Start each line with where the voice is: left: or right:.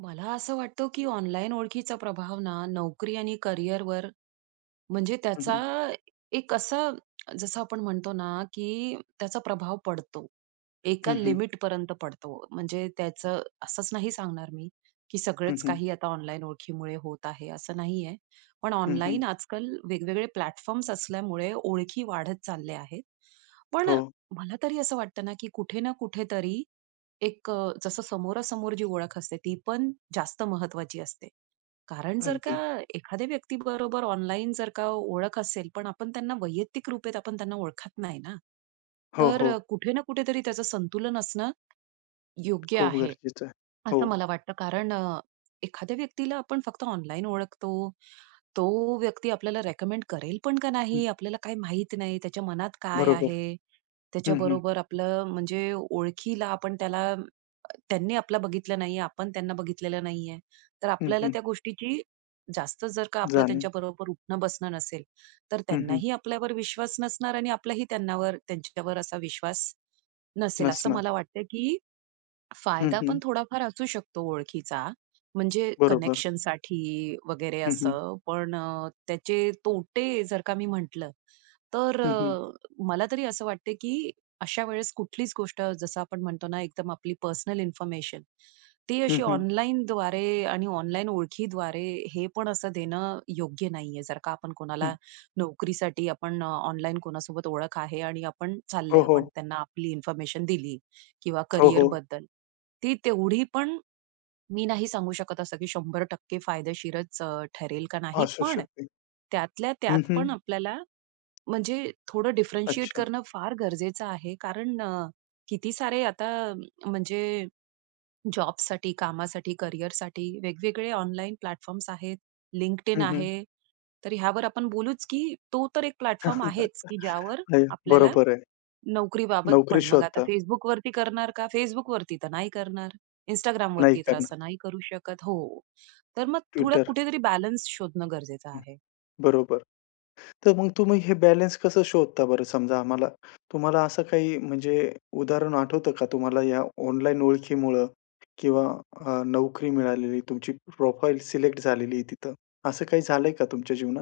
right: मला असं वाटतं, की ऑनलाईन ओळखीचा प्रभाव ना नोकरी आणि करिअरवर म्हणजे
left: हं,
right: त्याचा
left: हं.
right: एक असं जसं आपण म्हणतो ना, की त्याचा प्रभाव पडतो. एका
left: हं, हं.
right: लिमिटपर्यंत पडतो. म्हणजे त्याचं असंच नाही सांगणार मी, की
left: हं,
right: सगळंच
left: हं.
right: काही आता ऑनलाईन ओळखीमुळे होत आहे, असं नाही आहे. पण
left: हं, हं.
right: ऑनलाईन आजकाल वेगवेगळे प्लॅटफॉर्म्स असल्यामुळे ओळखी वाढत चालल्या आहेत. पण
left: हो.
right: मला तरी असं वाटतं ना, की कुठे ना कुठेतरी एक अ, जसं समोरासमोर जी ओळख असते, ती पण जास्त महत्त्वाची असते कारण जर का
left: अगदी.
right: एखाद्या व्यक्तीबरोबर ऑनलाईन जर का ओळख असेल, पण आपण त्यांना वैयक्तिक रूपेत आपण त्यांना ओळखत नाही ना,
left: हो,
right: तर अ,
left: हो.
right: कुठे ना कुठेतरी त्याचं संतुलन असणं योग्य
left: खूप
right: आहे
left: गरजेचं आहे.
right: असं
left: हो.
right: मला वाटतं कारण अ, एखाद्या व्यक्तीला आपण फक्त ऑनलाईन ओळखतो. तो व्यक्ती आपल्याला रिकमेंड करेल पण का
left: हं.
right: नाही आपल्याला काही माहित नाही. त्याच्या मनात काय
left: बरोबर.
right: आहे,
left: हं, हं.
right: त्याच्याबरोबर आपलं म्हणजे ओळखीला आपण त्याला त्यांनी आपलं बघितलं नाहीये, आपण त्यांना बघितलेलं नाहीये. तर
left: हं,
right: आपल्याला
left: हं.
right: त्या गोष्टीची जास्त जर का आपलं
left: जाणे.
right: त्यांच्याबरोबर उठणं-बसणं नसेल, तर
left: हं, हं.
right: त्यांनाही आपल्यावर विश्वास नसणार आणि आपल्यालाही त्यां त्यांच्यावर असा विश्वास नसेल, असं
left: नसणार.
right: मला वाटतंय की
left: हं,
right: फायदा पण
left: हं.
right: थोडाफार असू शकतो ओळखीचा, म्हणजे
left: बरोबर.
right: कनेक्शनसाठी वगैरे
left: हं, हं.
right: असं पण अ, त्याचे तोटे जर का मी म्हटलं, तर
left: हं, हं.
right: अ, मला तरी असं वाटत की अशा वेळेस कुठलीच गोष्ट जसं आपण म्हणतो ना, एकदम आपली पर्सनल इन्फॉर्मेशन ती
left: हं,
right: अशी
left: हं.
right: ऑनलाईनद्वारे आणि ऑनलाईन ओळखीद्वारे हे पण असं देणं योग्य नाहीये. जर का आपण
left: हं.
right: कोणाला नोकरीसाठी आपण ऑनलाईन कोणासोबत ओळख आहे आणि आपण
left: हो,
right: चाललोय. आपण
left: हो.
right: त्यांना आपली इन्फॉर्मेशन दिली किंवा
left: हो, हो.
right: करियरबद्दल ती तेवढी पण मी नाही सांगू शकत असतं, की 100% फायदेशीरच अ, ठरेल का नाही.
left: असू
right: पण
left: शकते.
right: त्यातल्या
left: हं,
right: त्यात पण
left: हं.
right: आपल्याला म्हणजे थोडं डिफरेन्शिएट
left: अच्छा.
right: करणं फार गरजेचं आहे कारण अ, किती सारे आता म्हणजे, जॉबसाठी, कामासाठी, करियरसाठी वेगवेगळे ऑनलाईन प्लॅटफॉर्म्स आहेत. Linkedin
left: हं, हं.
right: आहे. तर ह्यावर आपण बोलूच, की तो तर एक प्लॅटफॉर्म आहेच, की ज्यावर
left: [unintelligible]
right: आपल्याला
left: बरोबर आहे.
right: नोकरीबाबत
left: नोकरी
right: पण मग आता
left: शोधता?
right: Facebookवरती करणार का, Facebookवरती तर नाही करणार.
left: नाही
right: Instagramवरती तर
left: करणार.
right: असं नाही करू शकत हो. तर मग थोडं
left: Twitter.
right: कुठेतरी बॅलन्स शोधणं गरजेचं
left: हं,
right: आहे.
left: बरोबर. तर मग तुम्ही हे बॅलन्स कसं शोधता बरं. समजा, आम्हाला तुम्हाला असं काही म्हणजे उदाहरण आठवतं का तुम्हाला या ऑनलाईन ओळखीमुळं किंवा अ, नोकरी मिळालेली तुमची प्रोफाइल सिलेक्ट झालेली आहे तिथं. असं काही झालंय का तुमच्या जीवनात?